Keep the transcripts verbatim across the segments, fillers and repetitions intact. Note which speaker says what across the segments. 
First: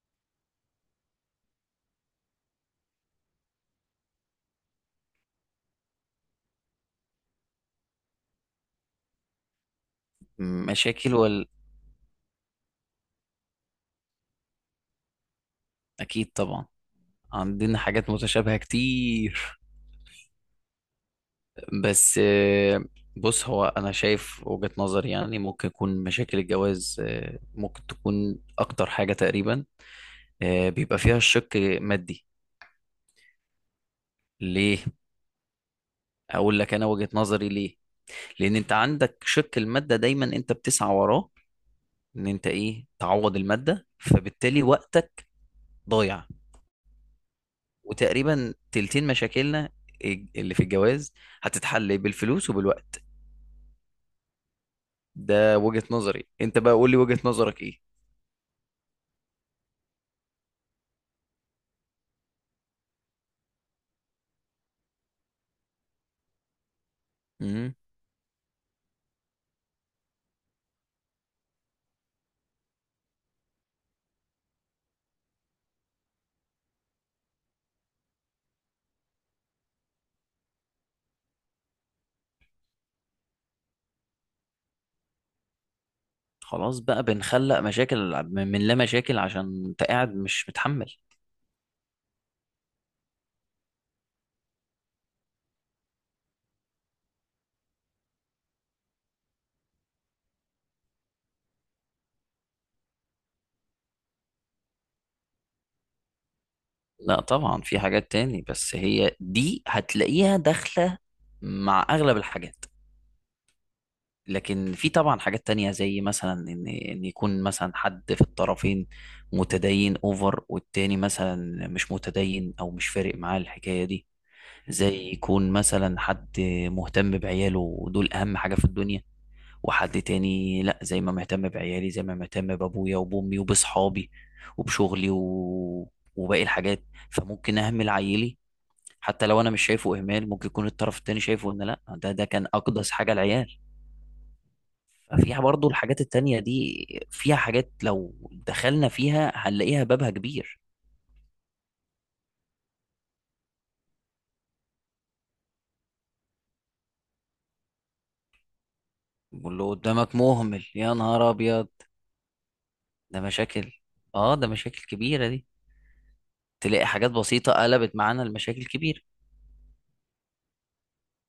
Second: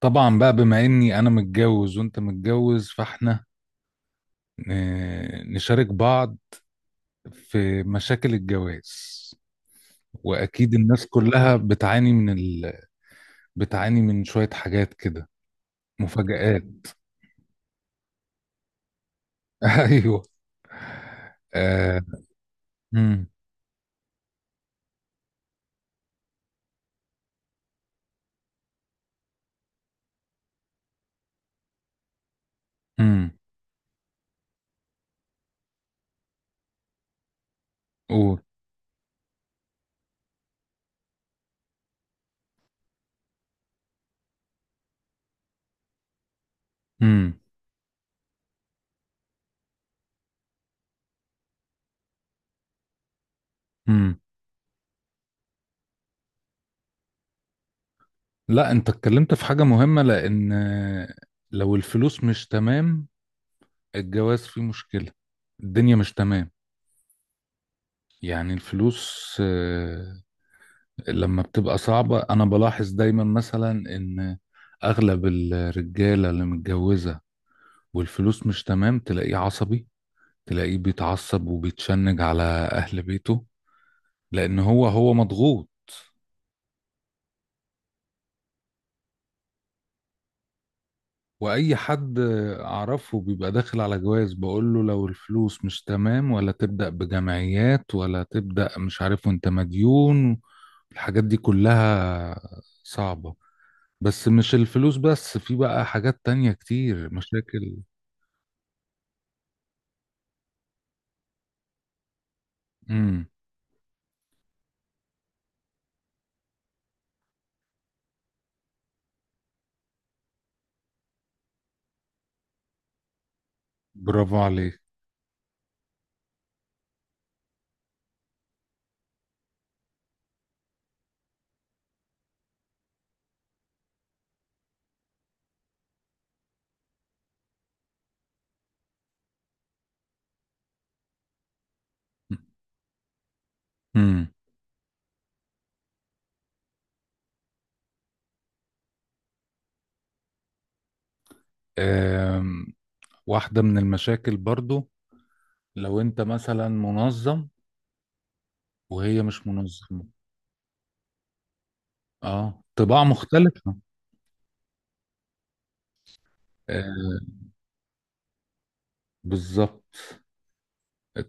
Speaker 1: طبعا بقى بما اني انا متجوز وانت متجوز فاحنا آه، نشارك بعض في مشاكل الجواز. واكيد الناس
Speaker 2: مشاكل ولا؟
Speaker 1: كلها بتعاني من ال... بتعاني من شوية حاجات كده،
Speaker 2: اكيد
Speaker 1: مفاجآت.
Speaker 2: طبعا. عندنا حاجات متشابهة كتير.
Speaker 1: ايوه. آه.
Speaker 2: بس آه،
Speaker 1: امم.
Speaker 2: بص، هو انا شايف وجهة نظري يعني ممكن يكون مشاكل الجواز، آه، ممكن تكون اكتر حاجة تقريبا. آه، بيبقى فيها الشق مادي.
Speaker 1: امم.
Speaker 2: ليه؟ اقول لك انا وجهة نظري ليه.
Speaker 1: قول.
Speaker 2: لان انت عندك شق المادة دايما انت بتسعى وراه ان انت ايه تعوض المادة، فبالتالي وقتك ضايع.
Speaker 1: امم.
Speaker 2: وتقريبا تلتين مشاكلنا اللي في الجواز هتتحل بالفلوس وبالوقت.
Speaker 1: امم.
Speaker 2: ده وجهة نظري، انت بقى قول لي وجهة نظرك ايه.
Speaker 1: لا، انت اتكلمت في حاجة مهمة، لان آه، لو الفلوس مش تمام الجواز فيه مشكلة، الدنيا مش تمام.
Speaker 2: امم.
Speaker 1: يعني الفلوس آه، لما بتبقى صعبة أنا بلاحظ دايما مثلا إن أغلب الرجالة اللي متجوزة والفلوس مش تمام تلاقيه عصبي، تلاقيه بيتعصب وبيتشنج على أهل بيته، لأن هو هو مضغوط.
Speaker 2: خلاص بقى بنخلق مشاكل من من لا مشاكل عشان انت قاعد مش متحمل.
Speaker 1: وأي حد أعرفه بيبقى داخل على جواز بقوله لو الفلوس مش تمام، ولا تبدأ بجمعيات، ولا تبدأ مش عارف وأنت مديون، الحاجات دي كلها صعبة. بس مش الفلوس بس، في بقى حاجات تانية كتير
Speaker 2: لا طبعا
Speaker 1: مشاكل.
Speaker 2: في حاجات تاني، بس هي دي هتلاقيها داخلة مع اغلب الحاجات.
Speaker 1: مم.
Speaker 2: لكن في طبعا حاجات تانية زي مثلا ان ان يكون مثلا حد في الطرفين متدين اوفر والتاني مثلا مش متدين او مش فارق معاه الحكاية دي.
Speaker 1: برافو عليك.
Speaker 2: زي يكون مثلا حد مهتم بعياله ودول اهم حاجة في الدنيا، وحد تاني لا، زي ما مهتم بعيالي زي ما مهتم بابويا وبامي وبصحابي وبشغلي و... وباقي الحاجات. فممكن اهمل عيلي حتى لو انا مش شايفه اهمال، ممكن يكون الطرف التاني شايفه ان لا، ده ده كان اقدس حاجه العيال.
Speaker 1: امم.
Speaker 2: ففيها برضو الحاجات التانية دي، فيها حاجات لو دخلنا فيها هنلاقيها بابها كبير.
Speaker 1: آم، واحدة من المشاكل برضو لو انت مثلا منظم وهي مش
Speaker 2: واللي
Speaker 1: منظمة.
Speaker 2: قدامك مهمل يا نهار ابيض.
Speaker 1: اه، طباع
Speaker 2: ده مشاكل.
Speaker 1: مختلفة.
Speaker 2: اه ده مشاكل كبيره دي.
Speaker 1: آه،
Speaker 2: تلاقي حاجات بسيطه قلبت معانا لمشاكل كبيره.
Speaker 1: بالظبط.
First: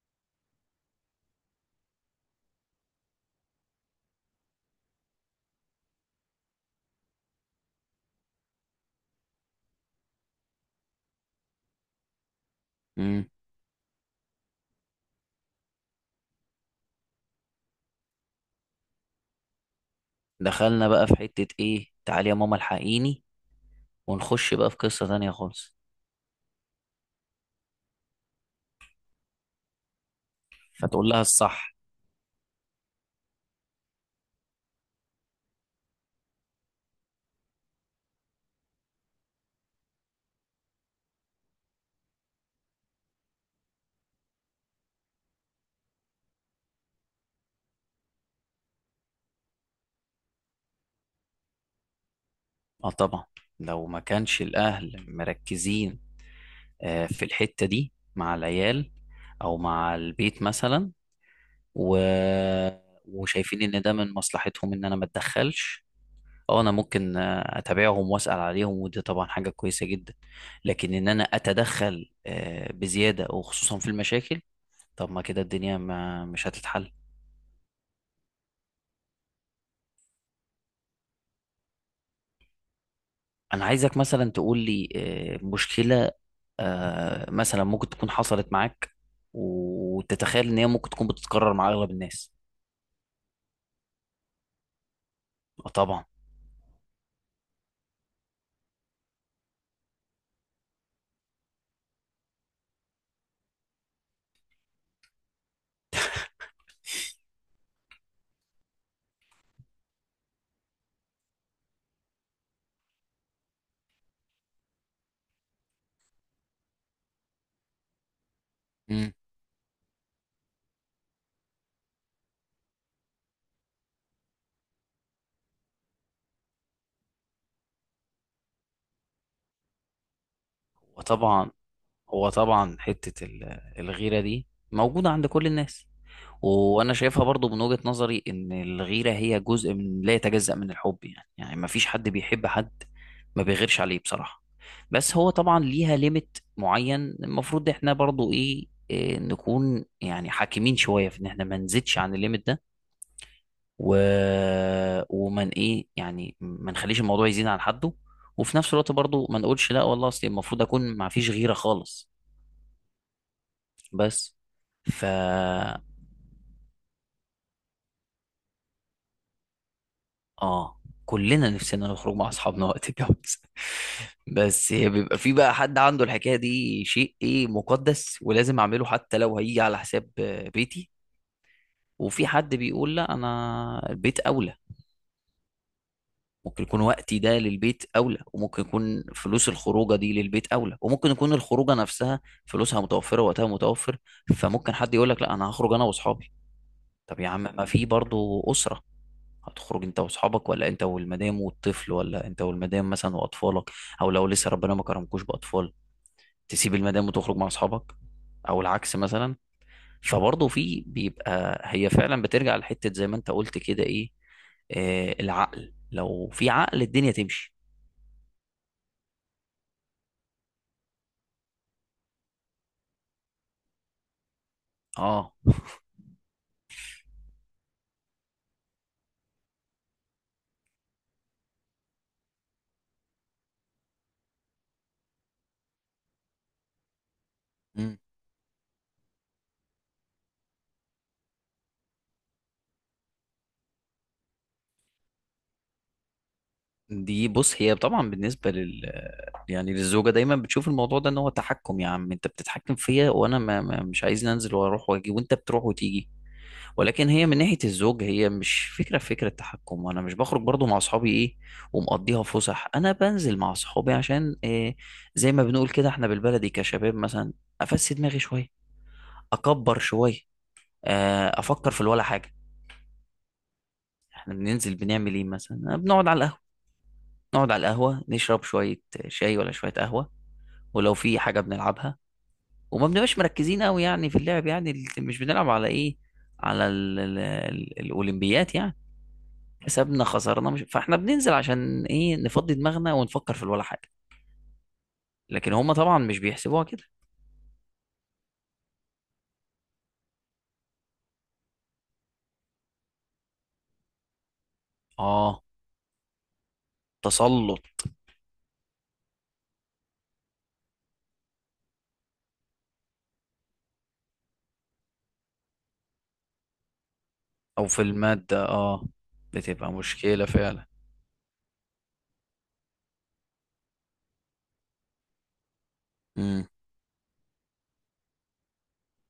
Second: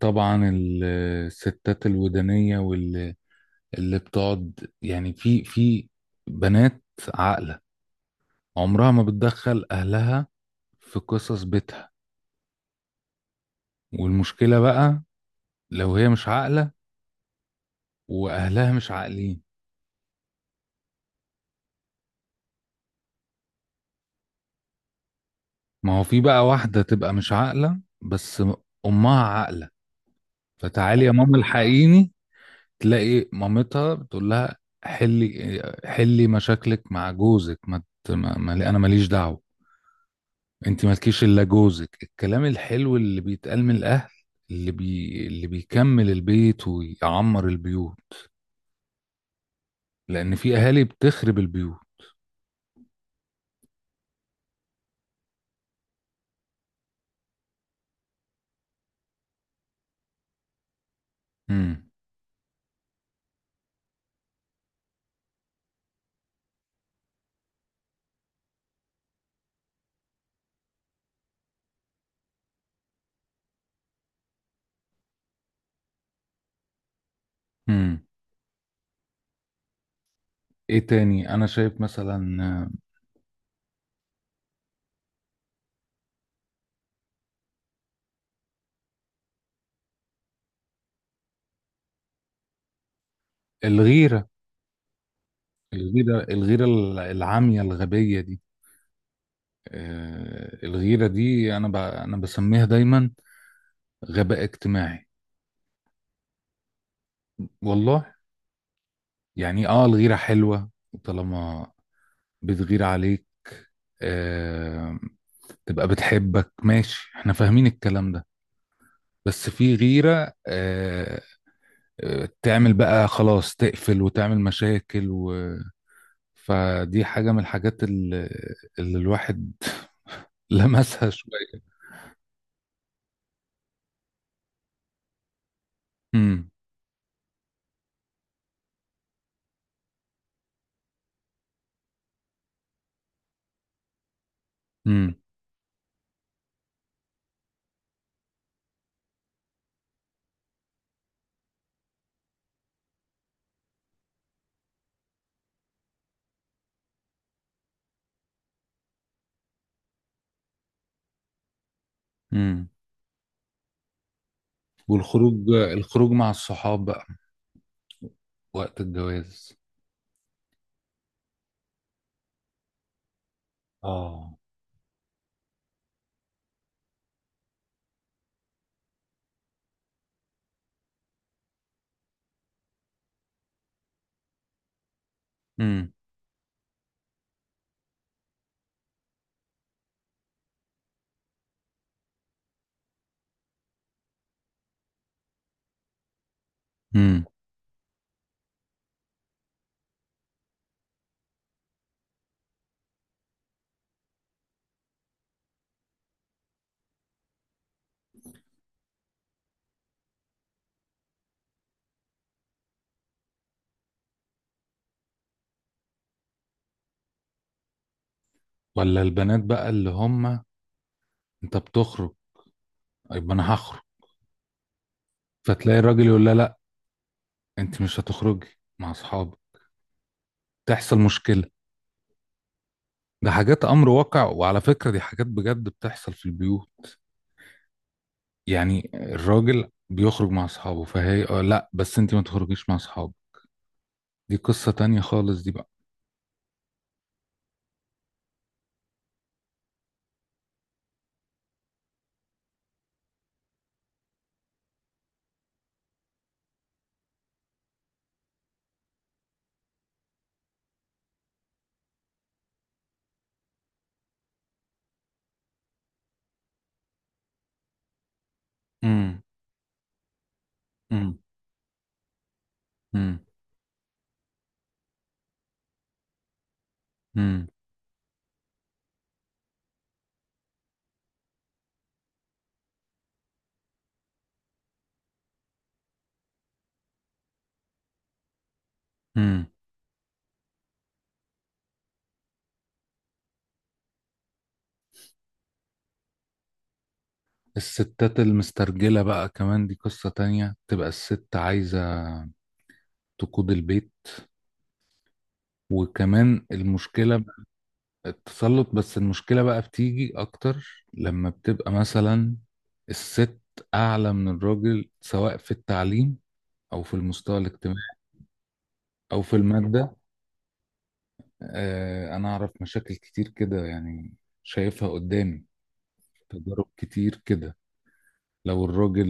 Speaker 1: طبعا ال- الستات الودانية، واللي اللي بتقعد يعني في في بنات عاقلة عمرها ما بتدخل أهلها في قصص بيتها. والمشكلة بقى لو هي مش عاقلة وأهلها مش عاقلين.
Speaker 2: دخلنا بقى في حتة ايه تعالي يا ماما الحقيني ونخش بقى في قصة تانية خالص.
Speaker 1: ما هو في بقى واحدة تبقى مش عاقلة بس أمها عاقلة، فتعالي
Speaker 2: فتقول
Speaker 1: يا
Speaker 2: لها
Speaker 1: ماما
Speaker 2: الصح.
Speaker 1: الحقيني. تلاقي مامتها بتقول لها حلي حلي مشاكلك مع جوزك، ما, ت- ما ما- أنا ماليش دعوة، أنت مالكيش إلا جوزك. الكلام الحلو اللي بيتقال من الأهل، اللي بي اللي بيكمل البيت ويعمر البيوت، لأن في أهالي بتخرب البيوت.
Speaker 2: اه طبعا، لو ما كانش الاهل مركزين آه، في الحتة دي مع العيال او مع البيت مثلا
Speaker 1: امم.
Speaker 2: و... وشايفين ان ده من مصلحتهم ان انا ما اتدخلش. اه انا ممكن آه، اتابعهم واسال عليهم ودي طبعا حاجة كويسة جدا. لكن ان انا اتدخل آه، بزيادة وخصوصا في المشاكل، طب ما كده الدنيا ما مش هتتحل.
Speaker 1: امم. إيه تاني أنا شايف مثلا؟
Speaker 2: انا عايزك مثلا تقول لي آه، مشكلة آه، مثلا ممكن تكون حصلت معاك وتتخيل ان هي ممكن تكون بتتكرر مع اغلب الناس.
Speaker 1: الغيرة.
Speaker 2: وطبعا.
Speaker 1: الغيرة، الغيرة، العامية الغبية دي. آه، الغيرة دي أنا ب... أنا بسميها دايما غباء اجتماعي، والله. يعني آه الغيرة حلوة طالما بتغير عليك، آه... تبقى بتحبك، ماشي، احنا فاهمين الكلام ده.
Speaker 2: مم.
Speaker 1: بس في غيرة آه... آه، تعمل بقى خلاص تقفل وتعمل مشاكل و... فدي حاجة من الحاجات اللي, اللي الواحد لمسها
Speaker 2: وطبعا،
Speaker 1: شوية.
Speaker 2: هو طبعا حتة ال- الغيرة دي موجودة عند كل الناس.
Speaker 1: امم.
Speaker 2: وانا شايفها برضو من وجهة نظري ان الغيرة هي جزء من لا يتجزأ من الحب، يعني يعني ما فيش حد بيحب حد ما بيغيرش عليه بصراحة.
Speaker 1: امم.
Speaker 2: بس هو طبعا ليها ليميت معين، المفروض احنا برضو ايه إيه، نكون يعني حاكمين شوية في ان احنا ما نزيدش عن الليميت ده و... ومن ايه يعني ما نخليش الموضوع يزيد عن حده، وفي نفس الوقت برضو ما نقولش لا والله اصل المفروض اكون ما فيش غيرة خالص.
Speaker 1: امم.
Speaker 2: بس ف
Speaker 1: والخروج الخروج مع الصحاب بقى وقت الجواز.
Speaker 2: اه، كلنا نفسنا نخرج مع اصحابنا وقت الجواز.
Speaker 1: اه.
Speaker 2: بس بيبقى في بقى حد عنده الحكايه دي شيء ايه مقدس ولازم اعمله حتى لو هيجي على حساب آه، بيتي. وفي حد بيقول لا انا البيت اولى.
Speaker 1: امم.
Speaker 2: ممكن يكون وقتي ده للبيت اولى، وممكن يكون فلوس الخروجه دي للبيت اولى، وممكن يكون الخروجه نفسها فلوسها متوفره وقتها متوفر. فممكن حد يقول لك لا انا هخرج انا واصحابي. طب
Speaker 1: امم.
Speaker 2: يا عم ما في برضه اسره، هتخرج انت واصحابك ولا انت والمدام والطفل ولا انت والمدام مثلا واطفالك، او لو لسه ربنا ما كرمكوش باطفال تسيب المدام وتخرج مع اصحابك، او العكس مثلا. فبرضه في بيبقى هي فعلا بترجع لحتة زي ما انت قلت كده ايه، آه العقل لو في عقل الدنيا تمشي.
Speaker 1: ولا البنات بقى اللي هم؟ انت بتخرج، طيب انا هخرج،
Speaker 2: اه.
Speaker 1: فتلاقي الراجل يقول لها لا، انت مش هتخرجي مع اصحابك، تحصل مشكلة. ده حاجات امر واقع، وعلى فكرة دي حاجات بجد بتحصل في البيوت.
Speaker 2: مم.
Speaker 1: يعني الراجل بيخرج مع اصحابه فهي اه لا بس انت ما تخرجيش مع اصحابك، دي قصة تانية خالص دي بقى.
Speaker 2: دي بص هي طبعا بالنسبة لل يعني للزوجة دايما بتشوف الموضوع ده ان هو تحكم، يا عم انت بتتحكم فيا وانا ما ما- مش عايز انزل واروح واجي وانت بتروح وتيجي. ولكن هي من ناحية الزوج هي مش فكرة، في فكرة تحكم، وانا مش بخرج برضو مع اصحابي ايه ومقضيها فسح. انا بنزل مع اصحابي عشان إيه، زي ما بنقول كده احنا بالبلدي كشباب مثلا افسي دماغي شوية،
Speaker 1: امم.
Speaker 2: اكبر شوية،
Speaker 1: امم.
Speaker 2: آه، افكر في الولا حاجة.
Speaker 1: امم.
Speaker 2: احنا بننزل بنعمل ايه مثلا؟ آه، بنقعد على القهوة،
Speaker 1: امم.
Speaker 2: نقعد على القهوة نشرب شوية شاي ولا شوية قهوة ولو في حاجة بنلعبها. وما بنبقاش مركزين قوي يعني في اللعب، يعني مش بنلعب على ايه، على ال- ال- ال- الاولمبيات يعني.
Speaker 1: امم.
Speaker 2: كسبنا خسرنا مش فاحنا بننزل عشان ايه، نفضي دماغنا ونفكر في ولا حاجه. لكن هم طبعا مش بيحسبوها كده.
Speaker 1: الستات المسترجلة بقى كمان، دي قصة تانية، تبقى الست عايزة تقود البيت،
Speaker 2: اه.
Speaker 1: وكمان المشكلة،
Speaker 2: تسلط.
Speaker 1: التسلط. بس المشكلة بقى بتيجي أكتر لما بتبقى مثلا الست أعلى من الراجل سواء في التعليم أو في المستوى
Speaker 2: او
Speaker 1: الاجتماعي
Speaker 2: في الماده، اه.
Speaker 1: أو في
Speaker 2: بتبقى
Speaker 1: المادة.
Speaker 2: مشكله فعلا.
Speaker 1: آه، أنا أعرف مشاكل كتير كده يعني، شايفها قدامي،
Speaker 2: امم.
Speaker 1: تجارب كتير كده. لو الراجل،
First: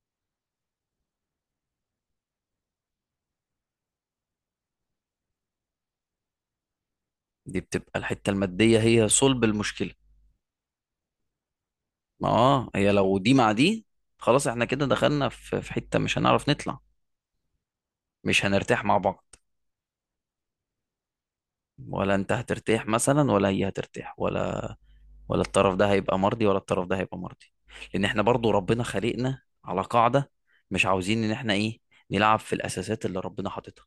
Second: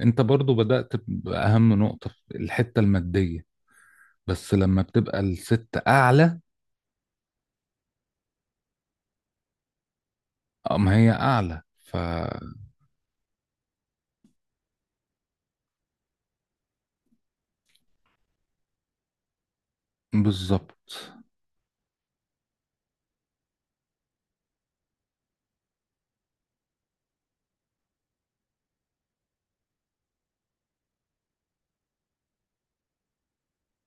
Speaker 1: أنت برضو بدأت بأهم نقطة، الحتة المادية، بس لما بتبقى الست أعلى،
Speaker 2: دي بتبقى الحته الماديه هي صلب المشكله.
Speaker 1: أم هي أعلى ف...
Speaker 2: ما اه هي لو دي مع دي خلاص احنا كده دخلنا في في حته مش هنعرف نطلع، مش هنرتاح مع بعض.
Speaker 1: بالظبط.
Speaker 2: ولا انت هترتاح مثلا، ولا هي هترتاح، ولا ولا الطرف ده هيبقى مرضي ولا الطرف ده هيبقى مرضي. لان احنا برضو ربنا خلقنا على قاعدة، مش عاوزين ان احنا ايه نلعب في الاساسات اللي ربنا حاططها.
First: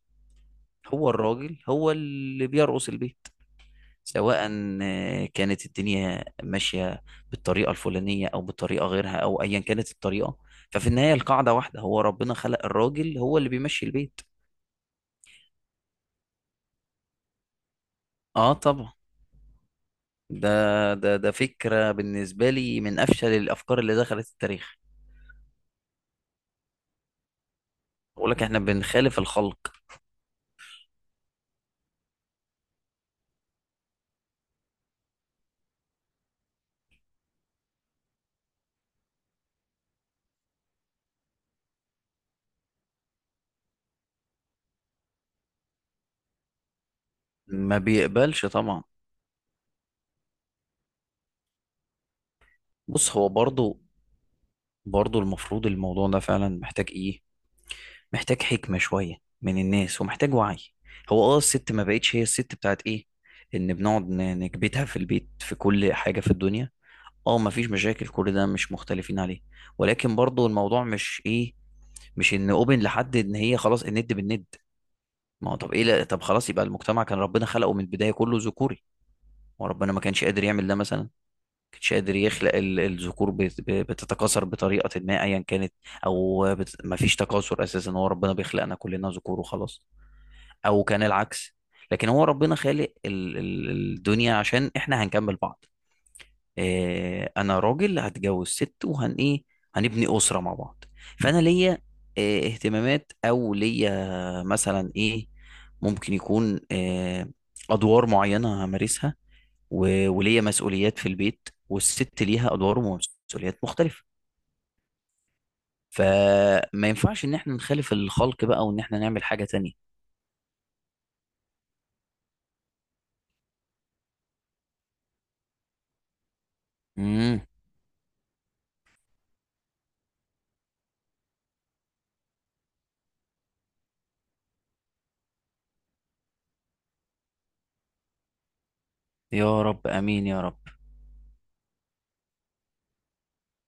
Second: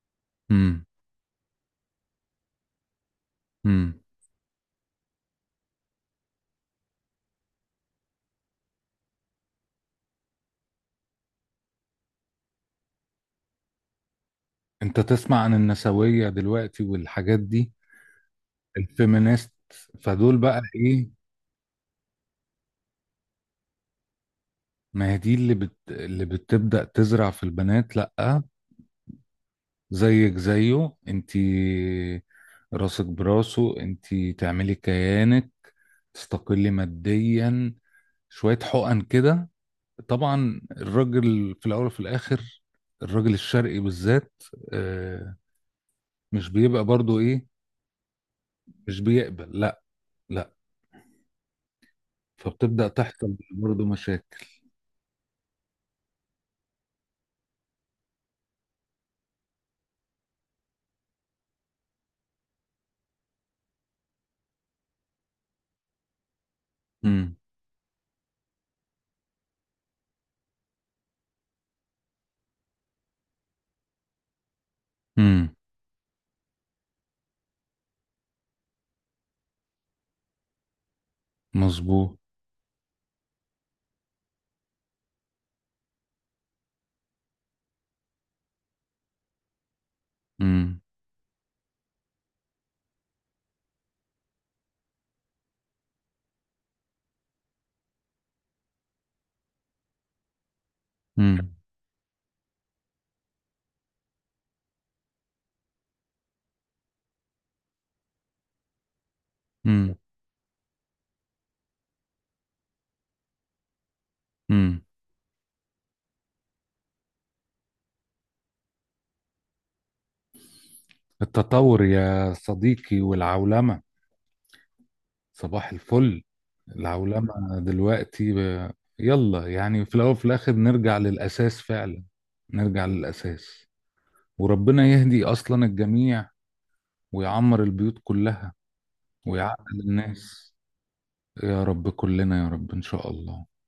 Speaker 2: هو الراجل هو اللي بيرقص البيت،
Speaker 1: مم.
Speaker 2: سواء آه، كانت الدنيا ماشية بالطريقة الفلانية او بالطريقة غيرها او ايا كانت الطريقة، ففي النهاية القاعدة واحدة، هو ربنا خلق الراجل هو اللي بيمشي البيت.
Speaker 1: انت تسمع عن النسوية دلوقتي والحاجات دي،
Speaker 2: اه طبعا.
Speaker 1: الفيمينيست، فدول
Speaker 2: ده
Speaker 1: بقى ايه؟
Speaker 2: ده ده فكرة بالنسبة لي من افشل الافكار اللي دخلت التاريخ.
Speaker 1: ما هي دي اللي بت... اللي بتبدأ تزرع في البنات
Speaker 2: بقول
Speaker 1: لأ،
Speaker 2: لك احنا بنخالف الخلق.
Speaker 1: زيك زيه انتي، راسك براسه، انتي تعملي كيانك، تستقلي ماديا، شوية حقن كده. طبعا الراجل في الأول وفي الآخر، الراجل الشرقي بالذات، آه، مش بيبقى برضو ايه،
Speaker 2: ما بيقبلش طبعا.
Speaker 1: مش بيقبل، لا، لا. فبتبدأ
Speaker 2: بص هو
Speaker 1: تحصل
Speaker 2: برضو،
Speaker 1: برضو مشاكل.
Speaker 2: برضو المفروض الموضوع ده فعلا محتاج ايه، محتاج حكمة شوية من الناس ومحتاج وعي. هو اه الست ما بقتش هي الست بتاعت ايه، ان بنقعد ن- نكبتها في البيت في كل حاجة في الدنيا.
Speaker 1: امم.
Speaker 2: اه ما فيش مشاكل كل ده مش مختلفين عليه، ولكن برضو الموضوع مش ايه، مش ان اوبن لحد ان هي خلاص الند بالند. ما
Speaker 1: امم.
Speaker 2: هو طب ايه، لا طب خلاص يبقى المجتمع كان ربنا خلقه من البداية كله ذكوري، وربنا ما كانش قادر يعمل ده مثلا؟ كانش قادر
Speaker 1: مظبوط.
Speaker 2: يخلق ال- الذكور بت- بتتكاثر بطريقة ما أيا كانت، أو بت... مفيش تكاثر أساسا، هو ربنا بيخلقنا كلنا ذكور وخلاص،
Speaker 1: امم.
Speaker 2: أو كان العكس. لكن هو ربنا خالق ال... ال- الدنيا عشان إحنا هنكمل بعض. إيه، أنا راجل هتجوز ست وهن إيه هنبني أسرة مع بعض. فأنا
Speaker 1: امم.
Speaker 2: ليا إيه اهتمامات أو ليا مثلا إيه، ممكن يكون إيه أدوار معينة همارسها،
Speaker 1: امم.
Speaker 2: و- وليا مسؤوليات في البيت والست ليها ادوار ومسؤوليات مختلفه.
Speaker 1: امم.
Speaker 2: فما ينفعش ان احنا نخالف الخلق بقى وان احنا نعمل حاجه تانية.
Speaker 1: التطور يا صديقي، والعولمة، صباح الفل.
Speaker 2: امم.
Speaker 1: العولمة دلوقتي ب... يلا يعني في الأول وفي الآخر، نرجع للأساس فعلا، نرجع للأساس، وربنا يهدي أصلا الجميع ويعمر البيوت كلها
Speaker 2: يا
Speaker 1: ويعقل
Speaker 2: رب امين يا
Speaker 1: الناس.
Speaker 2: رب.
Speaker 1: يا رب كلنا يا رب إن شاء الله.